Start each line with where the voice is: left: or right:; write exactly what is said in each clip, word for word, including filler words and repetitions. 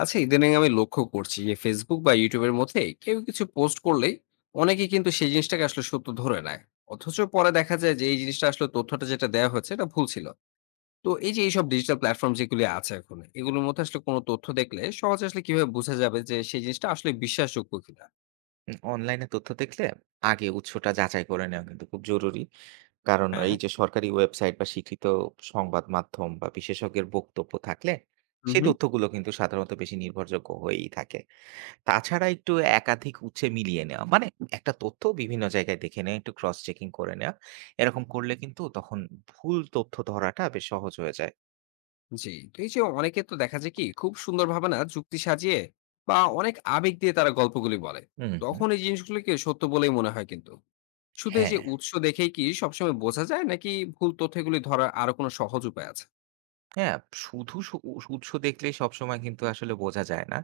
left: আচ্ছা, ইদানিং আমি লক্ষ্য করছি যে ফেসবুক বা ইউটিউবের মধ্যে কেউ কিছু পোস্ট করলেই অনেকেই কিন্তু সেই জিনিসটাকে আসলে সত্য ধরে নেয়। অথচ পরে দেখা যায় যে এই জিনিসটা আসলে তথ্যটা যেটা দেওয়া হয়েছে এটা ভুল ছিল। তো এই যে এইসব ডিজিটাল প্ল্যাটফর্ম যেগুলি আছে এখন, এগুলোর মধ্যে আসলে কোনো তথ্য দেখলে সহজে আসলে কিভাবে বোঝা যাবে যে সেই জিনিসটা আসলে বিশ্বাসযোগ্য কিনা?
right: উম অনলাইনে তথ্য দেখলে আগে উৎসটা যাচাই করে নেওয়া কিন্তু খুব জরুরি। কারণ
left: হ্যাঁ।
right: এই যে সরকারি ওয়েবসাইট বা স্বীকৃত সংবাদ মাধ্যম বা বিশেষজ্ঞের বক্তব্য থাকলে সেই
left: হুম।
right: তথ্যগুলো কিন্তু সাধারণত বেশি নির্ভরযোগ্য হয়েই থাকে। তাছাড়া একটু একাধিক উৎসে মিলিয়ে নেওয়া। মানে একটা তথ্য বিভিন্ন জায়গায় দেখে নেওয়া, একটু ক্রস চেকিং করে নেওয়া। এরকম করলে কিন্তু তখন ভুল তথ্য ধরাটা বেশ সহজ হয়ে যায়।
left: জি। তো এই যে অনেকে তো দেখা যায় কি খুব সুন্দর ভাবে না যুক্তি সাজিয়ে বা অনেক আবেগ দিয়ে তারা গল্পগুলি বলে,
right: হুম, হুম।
left: তখন এই জিনিসগুলিকে সত্য বলেই মনে হয়। কিন্তু শুধু এই
right: হ্যাঁ।
left: যে উৎস দেখেই কি সবসময় বোঝা যায় নাকি ভুল তথ্যগুলি ধরার আরো কোনো সহজ উপায় আছে?
right: হ্যাঁ, শুধু সু উৎস দেখলেই সবসময় কিন্তু আসলে বোঝা যায় না।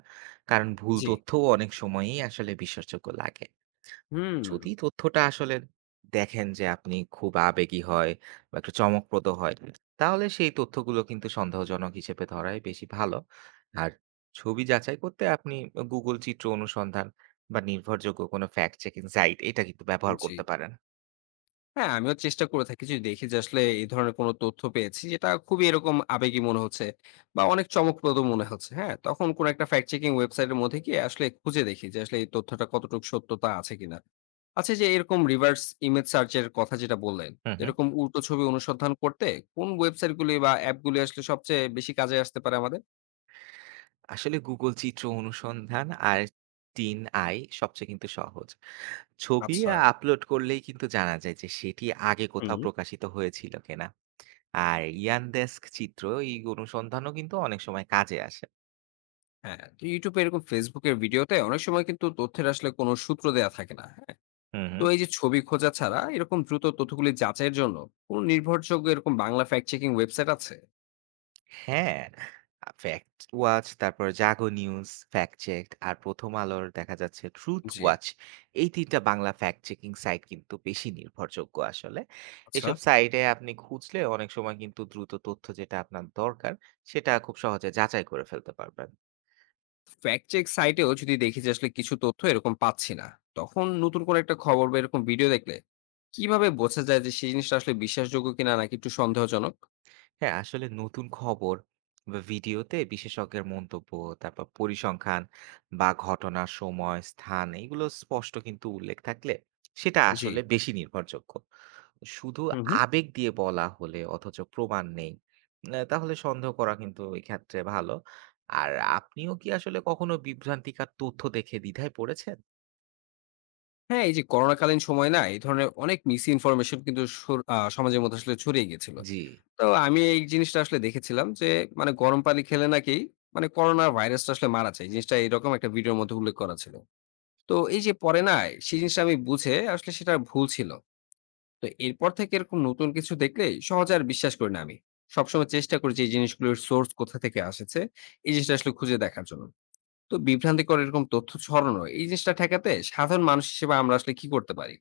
right: কারণ ভুল
left: জি।
right: তথ্যও অনেক সময়ই আসলে বিশ্বাসযোগ্য লাগে।
left: হুম।
right: যদি তথ্যটা আসলে দেখেন যে আপনি খুব আবেগী হয় বা একটু চমকপ্রদ হয়, তাহলে সেই তথ্যগুলো কিন্তু সন্দেহজনক হিসেবে ধরাই বেশি ভালো। আর ছবি যাচাই করতে আপনি Google চিত্র অনুসন্ধান বা নির্ভরযোগ্য কোনো ফ্যাক্ট চেকিং সাইট এটা কিন্তু ব্যবহার
left: জি।
right: করতে পারেন।
left: হ্যাঁ, আমিও চেষ্টা করে থাকি, যদি দেখি যে আসলে এই ধরনের কোনো তথ্য পেয়েছি যেটা খুবই এরকম আবেগী মনে হচ্ছে বা অনেক চমকপ্রদ মনে হচ্ছে। হ্যাঁ, তখন কোনো একটা ফ্যাক্ট চেকিং ওয়েবসাইটের মধ্যে গিয়ে আসলে খুঁজে দেখি যে আসলে এই তথ্যটা কতটুকু সত্যতা আছে কিনা। আচ্ছা, এই যে এরকম রিভার্স ইমেজ সার্চ এর কথা যেটা বললেন,
right: হু, হু।
left: এরকম উল্টো ছবি অনুসন্ধান করতে কোন ওয়েবসাইট গুলি বা অ্যাপ গুলি আসলে সবচেয়ে বেশি কাজে আসতে পারে আমাদের?
right: আসলে Google চিত্র অনুসন্ধান আর থ্রি আই সবচেয়ে কিন্তু সহজ। ছবি
left: আচ্ছা।
right: আপলোড করলেই কিন্তু জানা যায় যে সেটি আগে কোথাও
left: হুম।
right: প্রকাশিত হয়েছিল কিনা। আর Yandex চিত্র এই অনুসন্ধানও কিন্তু অনেক সময় কাজে আসে।
left: হ্যাঁ, তো YouTube এ এরকম Facebook এর ভিডিওতে অনেক সময় কিন্তু তথ্যের আসলে কোনো সূত্র দেয়া থাকে না।
right: হুম,
left: তো
right: হুম।
left: এই যে ছবি খোঁজা ছাড়া এরকম দ্রুত তথ্যগুলি যাচাইয়ের জন্য কোন নির্ভরযোগ্য এরকম বাংলা ফ্যাক্ট চেকিং ওয়েবসাইট আছে?
right: হ্যাঁ, আ ফ্যাক্ট ওয়াচ, তারপর জাগো নিউজ, ফ্যাক্ট চেক আর প্রথম আলোর দেখা যাচ্ছে ট্রুথ
left: জি।
right: ওয়াচ। এই তিন টা বাংলা ফ্যাক্ট চেকিং সাইট কিন্তু বেশি নির্ভরযোগ্য আসলে।
left: আচ্ছা।
right: এসব সাইটে আপনি খুঁজলে অনেক সময় কিন্তু দ্রুত তথ্য যেটা আপনার দরকার, সেটা খুব সহজে যাচাই করে ফেলতে পারবেন।
left: ফ্যাক্ট চেক সাইটেও যদি দেখি যে আসলে কিছু তথ্য এরকম পাচ্ছি না, তখন নতুন করে একটা খবর বা এরকম ভিডিও দেখলে কিভাবে বোঝা যায় যে সেই জিনিসটা আসলে বিশ্বাসযোগ্য কিনা নাকি একটু সন্দেহজনক?
right: হ্যাঁ, আসলে নতুন খবর বা ভিডিওতে বিশেষজ্ঞের মন্তব্য, তারপর পরিসংখ্যান বা ঘটনার সময়, স্থান এগুলো স্পষ্ট কিন্তু উল্লেখ থাকলে সেটা
left: জি।
right: আসলে বেশি নির্ভরযোগ্য। শুধু
left: হুম হুম।
right: আবেগ দিয়ে বলা হলে অথচ প্রমাণ নেই, আ তাহলে সন্দেহ করা কিন্তু এক্ষেত্রে ভালো। আর আপনিও কি আসলে কখনো বিভ্রান্তিকর তথ্য দেখে দ্বিধায় পড়েছেন?
left: হ্যাঁ, এই যে করোনাকালীন সময়ে না, এই ধরনের অনেক মিস ইনফরমেশন কিন্তু সর আ সমাজের মধ্যে আসলে ছড়িয়ে গিয়েছিল।
right: জি।
left: তো আমি এই জিনিসটা আসলে দেখেছিলাম যে মানে গরম পানি খেলে নাকি মানে করোনা ভাইরাসটা আসলে মারা যায়। এই জিনিসটা এরকম একটা ভিডিওর মধ্যে উল্লেখ করা ছিল। তো এই যে পরে না সেই জিনিসটা আমি বুঝে আসলে সেটা ভুল ছিল। তো এরপর থেকে এরকম নতুন কিছু দেখলেই সহজে আর বিশ্বাস করি না আমি। সবসময় চেষ্টা করি যে এই জিনিসগুলোর সোর্স কোথা থেকে এসেছে এই জিনিসটা আসলে খুঁজে দেখার জন্য। তো বিভ্রান্তিকর এরকম তথ্য ছড়ানো এই জিনিসটা ঠেকাতে সাধারণ মানুষ হিসেবে আমরা আসলে কি করতে পারি?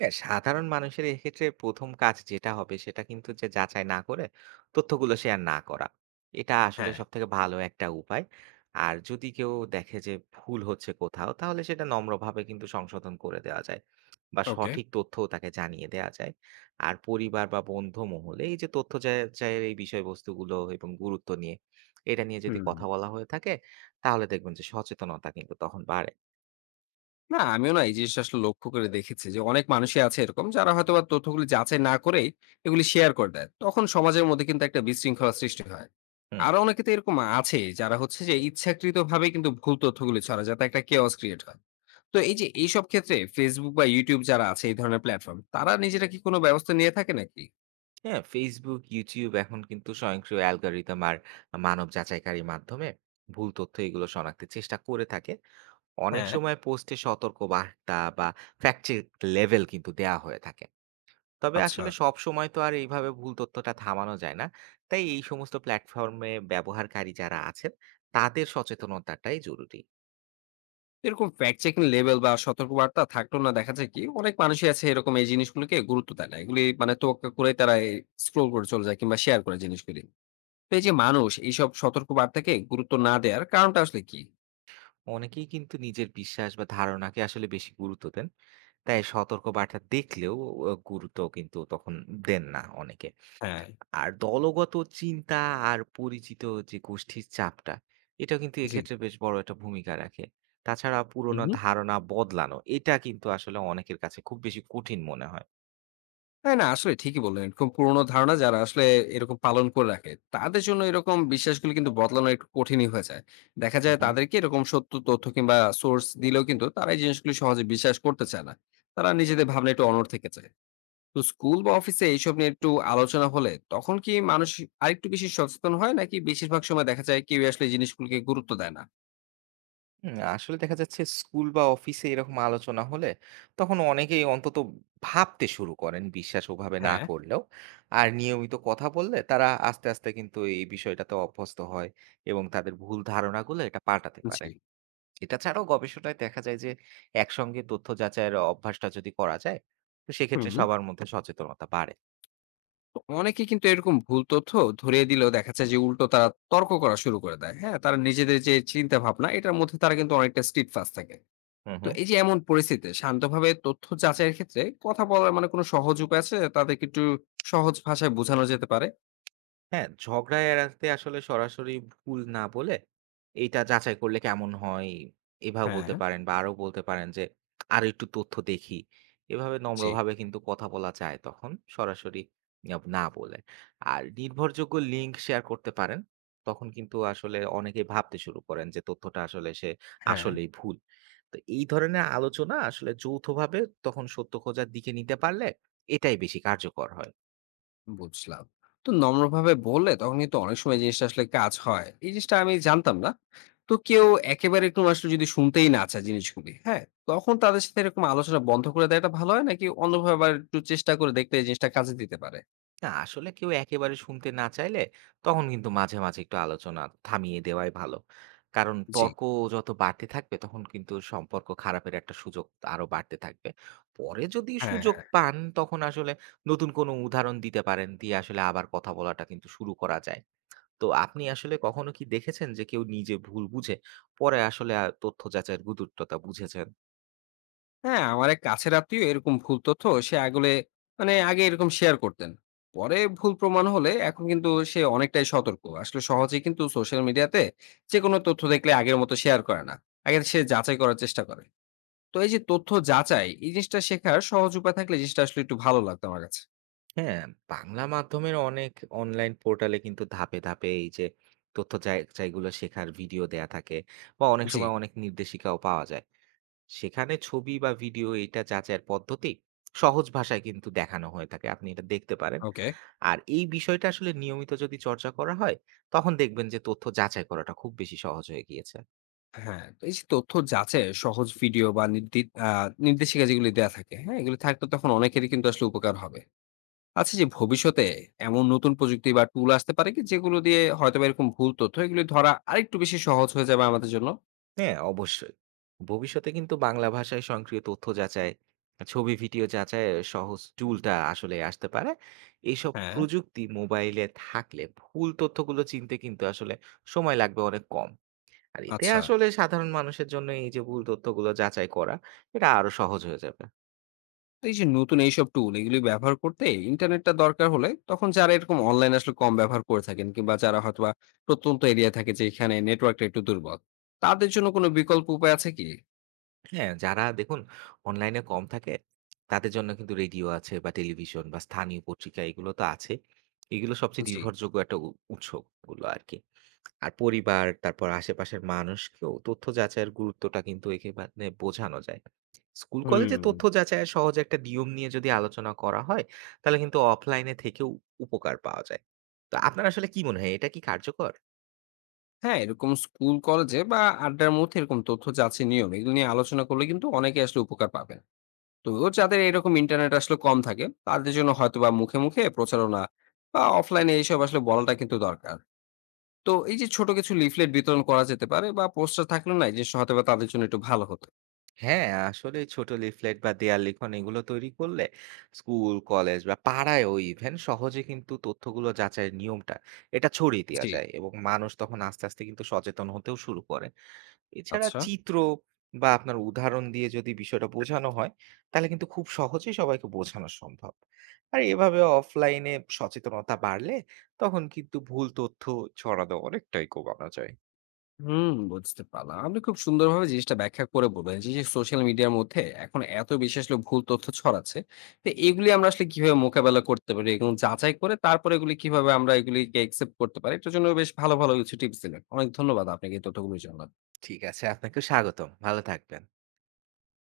right: হ্যাঁ, সাধারণ মানুষের এক্ষেত্রে ১ম কাজ যেটা হবে সেটা কিন্তু যে যাচাই না করে তথ্যগুলো শেয়ার না করা। এটা হুম। আসলে
left: হ্যাঁ।
right: সবথেকে ভালো একটা উপায়। আর যদি কেউ দেখে যে ভুল হচ্ছে কোথাও তাহলে সেটা নম্রভাবে কিন্তু সংশোধন করে দেওয়া যায় বা
left: ওকে।
right: সঠিক তথ্যও তাকে জানিয়ে দেওয়া যায়। আর পরিবার বা বন্ধু মহলে এই যে তথ্য যাচাইয়ের এই বিষয়বস্তুগুলো এবং গুরুত্ব নিয়ে, এটা নিয়ে যদি
left: হুম।
right: কথা বলা হয়ে থাকে তাহলে দেখবেন যে সচেতনতা কিন্তু তখন বাড়ে।
left: না, আমিও না এই জিনিসটা আসলে লক্ষ্য করে দেখেছি যে অনেক মানুষই আছে এরকম যারা হয়তোবা তথ্যগুলি যাচাই না করেই এগুলি শেয়ার করে দেয়। তখন সমাজের মধ্যে কিন্তু একটা বিশৃঙ্খলা সৃষ্টি হয়।
right: হুম।
left: আরো অনেকে তো এরকম আছে যারা হচ্ছে যে ইচ্ছাকৃতভাবে কিন্তু ভুল তথ্যগুলি ছড়ায় যাতে একটা chaos ক্রিয়েট হয়। তো এই যে এইসব ক্ষেত্রে Facebook বা YouTube যারা আছে এই ধরনের প্ল্যাটফর্ম তারা নিজেরা কি কোনো ব্যবস্থা নিয়ে থাকে নাকি?
right: হ্যাঁ, Facebook, YouTube এখন কিন্তু স্বয়ংক্রিয় অ্যালগরিদম আর মানব যাচাইকারীর মাধ্যমে ভুল তথ্য এগুলো শনাক্তের চেষ্টা করে থাকে। অনেক
left: হ্যাঁ।
right: সময় পোস্টে সতর্ক বার্তা বা ফ্যাক্ট চেক লেভেল কিন্তু দেয়া হয়ে থাকে। তবে
left: আচ্ছা।
right: আসলে সব সময় তো আর এইভাবে ভুল তথ্যটা থামানো যায় না। তাই এই সমস্ত প্ল্যাটফর্মে ব্যবহারকারী যারা আছেন তাদের সচেতনতাটাই জরুরি।
left: এরকম ফ্যাক্ট চেকিং লেবেল বা সতর্কবার্তা থাকলেও না দেখা যায় কি অনেক মানুষই আছে এরকম, এই জিনিসগুলোকে গুরুত্ব দেয় না, এগুলি মানে তোয়াক্কা করে তারা স্ক্রোল করে চলে যায় কিংবা শেয়ার করে জিনিসগুলি। তো এই যে মানুষ এইসব সতর্কবার্তাকে গুরুত্ব না দেওয়ার কারণটা আসলে কি?
right: অনেকেই কিন্তু নিজের বিশ্বাস বা ধারণাকে আসলে বেশি গুরুত্ব দেন। তাই সতর্ক বার্তা দেখলেও অ গুরুত্ব কিন্তু তখন দেন না অনেকে।
left: হ্যাঁ।
right: আর দলগত চিন্তা আর পরিচিত যে গোষ্ঠীর চাপটা, এটা কিন্তু
left: জি।
right: এক্ষেত্রে বেশ বড় একটা ভূমিকা রাখে। তাছাড়া
left: হুম
right: পুরোনো
left: হুম।
right: ধারণা বদলানো, এটা কিন্তু আসলে অনেকের কাছে খুব বেশি কঠিন মনে হয়।
left: হ্যাঁ, না আসলে ঠিকই বললেন, এরকম পুরোনো ধারণা যারা আসলে এরকম পালন করে রাখে তাদের জন্য এরকম বিশ্বাসগুলো কিন্তু বদলানো একটু কঠিনই হয়ে যায়। দেখা
right: হুম,
left: যায়
right: হুম।
left: তাদেরকে এরকম সত্য তথ্য কিংবা সোর্স দিলেও কিন্তু তারা এই জিনিসগুলি সহজে বিশ্বাস করতে চায় না। তারা নিজেদের ভাবনা একটু অনড় থেকে যায়। তো স্কুল বা অফিসে এইসব নিয়ে একটু আলোচনা হলে তখন কি মানুষ আরেকটু বেশি সচেতন হয় নাকি বেশিরভাগ সময় দেখা যায় কেউ আসলে এই জিনিসগুলোকে গুরুত্ব দেয় না?
right: হুম, আসলে দেখা যাচ্ছে স্কুল বা অফিসে এরকম আলোচনা হলে তখন অনেকেই অন্তত ভাবতে শুরু করেন বিশ্বাস ওভাবে না
left: হ্যাঁ।
right: করলেও। আর নিয়মিত কথা বললে তারা আস্তে, আস্তে কিন্তু এই বিষয়টাতে অভ্যস্ত হয় এবং তাদের ভুল ধারণাগুলো এটা পাল্টাতে পারে।
left: জি।
right: এটা ছাড়াও গবেষণায় দেখা যায় যে একসঙ্গে তথ্য যাচাইয়ের অভ্যাসটা যদি করা যায়, তো সেক্ষেত্রে
left: হুম।
right: সবার মধ্যে সচেতনতা বাড়ে।
left: তো অনেকে কিন্তু এরকম ভুল তথ্য ধরিয়ে দিলেও দেখা যায় যে উল্টো তারা তর্ক করা শুরু করে দেয়। হ্যাঁ, তারা নিজেদের যে চিন্তা ভাবনা, এটার মধ্যে তারা কিন্তু অনেকটা স্ট্রিট ফাস্ট থাকে।
right: হুম,
left: তো
right: হুম।
left: এই যে এমন পরিস্থিতিতে শান্তভাবে তথ্য যাচাইয়ের ক্ষেত্রে কথা বলার মানে কোনো সহজ উপায় আছে, তাদেরকে একটু সহজ ভাষায় বোঝানো যেতে পারে?
right: হ্যাঁ, ঝগড়া এড়াতে আসলে সরাসরি ভুল না বলে, এইটা যাচাই করলে কেমন হয়? এভাবে
left: হ্যাঁ।
right: বলতে পারেন বা আরো বলতে পারেন যে, "আরো একটু তথ্য দেখি।" এভাবে
left: জি।
right: নম্রভাবে কিন্তু কথা বলা যায় তখন সরাসরি আব না বলে। আর নির্ভরযোগ্য লিঙ্ক শেয়ার করতে পারেন। তখন কিন্তু আসলে অনেকেই ভাবতে শুরু করেন যে তথ্যটা আসলে সে
left: হ্যাঁ।
right: আসলেই ভুল। তো এই ধরনের আলোচনা আসলে যৌথভাবে তখন সত্য খোঁজার দিকে নিতে পারলে এটাই বেশি কার্যকর হয়।
left: বুঝলাম। তো নম্রভাবে বললে তখন কিন্তু অনেক সময় জিনিসটা আসলে কাজ হয়। এই জিনিসটা আমি জানতাম না। তো কেউ একেবারে এরকম আসলে যদি শুনতেই না চায় জিনিসগুলি, হ্যাঁ? তখন তাদের সাথে এরকম আলোচনা বন্ধ করে দেওয়াটা ভালো হয় নাকি অন্যভাবে আবার একটু চেষ্টা করে দেখলে এই জিনিসটা কাজে দিতে পারে?
right: না, আসলে কেউ একেবারে শুনতে না চাইলে তখন কিন্তু মাঝে, মাঝে একটু আলোচনা থামিয়ে দেওয়াই ভালো। কারণ
left: জি।
right: তর্ক যত বাড়তে থাকবে তখন কিন্তু সম্পর্ক খারাপের একটা সুযোগ আরো বাড়তে থাকবে। পরে যদি
left: হ্যাঁ,
right: সুযোগ
left: হ্যাঁ।
right: পান তখন আসলে নতুন কোনো উদাহরণ দিতে পারেন, দিয়ে আসলে আবার কথা বলাটা কিন্তু শুরু করা যায়। তো আপনি আসলে কখনো কি দেখেছেন যে কেউ নিজে ভুল বুঝে পরে আসলে আ তথ্য যাচাইয়ের গুরুত্বটা বুঝেছেন?
left: হ্যাঁ, আমার এক কাছের আত্মীয় এরকম ভুল তথ্য সে আগলে মানে আগে এরকম শেয়ার করতেন। পরে ভুল প্রমাণ হলে এখন কিন্তু সে অনেকটাই সতর্ক। আসলে সহজেই কিন্তু সোশ্যাল মিডিয়াতে যেকোনো তথ্য দেখলে আগের মতো শেয়ার করে না। আগে সে যাচাই করার চেষ্টা করে। তো এই যে তথ্য যাচাই এই জিনিসটা শেখার সহজ উপায় থাকলে জিনিসটা আসলে একটু ভালো লাগতো আমার কাছে।
right: হ্যাঁ, বাংলা মাধ্যমের অনেক অনলাইন পোর্টালে কিন্তু ধাপে, ধাপে এই যে তথ্য যাচাইগুলো শেখার ভিডিও দেয়া থাকে বা অনেক
left: জি।
right: সময় অনেক নির্দেশিকাও পাওয়া যায়। সেখানে ছবি বা ভিডিও এটা যাচাইয়ের পদ্ধতি সহজ ভাষায় কিন্তু দেখানো হয়ে থাকে। আপনি এটা দেখতে পারেন।
left: ওকে।
right: আর এই বিষয়টা আসলে নিয়মিত যদি চর্চা করা হয়, তখন দেখবেন যে তথ্য যাচাই করাটা খুব বেশি সহজ হয়ে গিয়েছে।
left: হ্যাঁ, তো এই যে তথ্য যাচাইয়ের সহজ ভিডিও বা নির্দি আ নির্দেশিকা যেগুলি দেয়া থাকে, হ্যাঁ? এগুলি থাকলে তখন অনেকেরই কিন্তু আসলে উপকার হবে। আচ্ছা, যে ভবিষ্যতে এমন নতুন প্রযুক্তি বা টুল আসতে পারে কি? যেগুলো দিয়ে হয়তোবা এরকম ভুল তথ্য এগুলি ধরা আরেকটু বেশি সহজ হয়ে যাবে আমাদের জন্য?
right: হ্যাঁ, অবশ্যই। ভবিষ্যতে কিন্তু বাংলা ভাষায় স্বয়ংক্রিয় তথ্য যাচাই, ছবি ভিডিও যাচাই সহজ টুলটা আসলে আসতে পারে। এইসব
left: হ্যাঁ।
right: প্রযুক্তি মোবাইলে থাকলে ভুল তথ্যগুলো চিনতে কিন্তু আসলে সময় লাগবে অনেক কম। আর এতে
left: আচ্ছা।
right: আসলে সাধারণ মানুষের জন্য এই যে ভুল তথ্যগুলো যাচাই করা, এটা আরো সহজ হয়ে যাবে।
left: এই যে নতুন এইসব টুল এগুলি ব্যবহার করতে ইন্টারনেটটা দরকার হলে তখন যারা এরকম অনলাইন আসলে কম ব্যবহার করে থাকেন কিংবা যারা হয়তোবা প্রত্যন্ত এরিয়া থাকে যে এখানে নেটওয়ার্কটা একটু দুর্বল, তাদের জন্য কোনো বিকল্প উপায় আছে কি?
right: হ্যাঁ, যারা দেখুন অনলাইনে কম থাকে, তাদের জন্য কিন্তু রেডিও আছে বা টেলিভিশন বা স্থানীয় পত্রিকা এগুলো তো আছে। এগুলো সবচেয়ে
left: জি।
right: নির্ভরযোগ্য একটা উ উৎসগুলো আরকি। আর পরিবার, তারপর আশেপাশের মানুষকেও তথ্য যাচাইয়ের গুরুত্বটা কিন্তু এখানে বোঝানো যায়। স্কুল কলেজে
left: হুম।
right: তথ্য যাচাইয়ের সহজ একটা নিয়ম নিয়ে যদি আলোচনা করা হয়, তাহলে কিন্তু অফলাইনে থেকেও উপকার পাওয়া যায়। তো আপনার আসলে কি মনে হয় এটা কি কার্যকর?
left: হ্যাঁ, এরকম স্কুল কলেজে বা আড্ডার মধ্যে এরকম তথ্য যাচাই নিয়ম এগুলো নিয়ে আলোচনা করলে কিন্তু অনেকে আসলে উপকার পাবেন। তো যাদের এরকম ইন্টারনেট আসলে কম থাকে তাদের জন্য হয়তোবা মুখে মুখে প্রচারণা বা অফলাইনে এইসব আসলে বলাটা কিন্তু দরকার। তো এই যে ছোট কিছু লিফলেট বিতরণ করা যেতে পারে বা পোস্টার থাকলে না, এই জিনিসটা হয়তো বা তাদের জন্য একটু ভালো হতো।
right: হ্যাঁ, আসলে ছোট লিফলেট বা দেয়াল লিখন এগুলো তৈরি করলে স্কুল, কলেজ বা পাড়ায়ও ইভেন সহজে কিন্তু তথ্যগুলো যাচাইয়ের নিয়মটা এটা ছড়িয়ে দেওয়া
left: জি।
right: যায় এবং মানুষ তখন আস্তে আস্তে কিন্তু সচেতন হতেও শুরু করে। এছাড়া
left: আচ্ছা।
right: চিত্র বা আপনার উদাহরণ দিয়ে যদি বিষয়টা বোঝানো হয়, তাহলে কিন্তু খুব সহজেই সবাইকে বোঝানো সম্ভব। আর এভাবে অফলাইনে সচেতনতা বাড়লে তখন কিন্তু ভুল তথ্য ছড়ানো অনেকটাই কমানো যায়।
left: হুম, বুঝতে পারলাম। আপনি খুব সুন্দরভাবে জিনিসটা ব্যাখ্যা করে বললেন যে সোশ্যাল মিডিয়ার মধ্যে এখন এত বেশি আসলে ভুল তথ্য ছড়াচ্ছে। তো এগুলি আমরা আসলে কিভাবে মোকাবেলা করতে পারি এবং যাচাই করে তারপরে এগুলি কিভাবে আমরা এগুলিকে একসেপ্ট করতে পারি, এটার জন্য বেশ ভালো ভালো কিছু টিপস দিলেন। অনেক ধন্যবাদ আপনাকে এই তথ্যগুলির জন্য।
right: ঠিক আছে, আপনাকেও স্বাগতম। ভালো থাকবেন।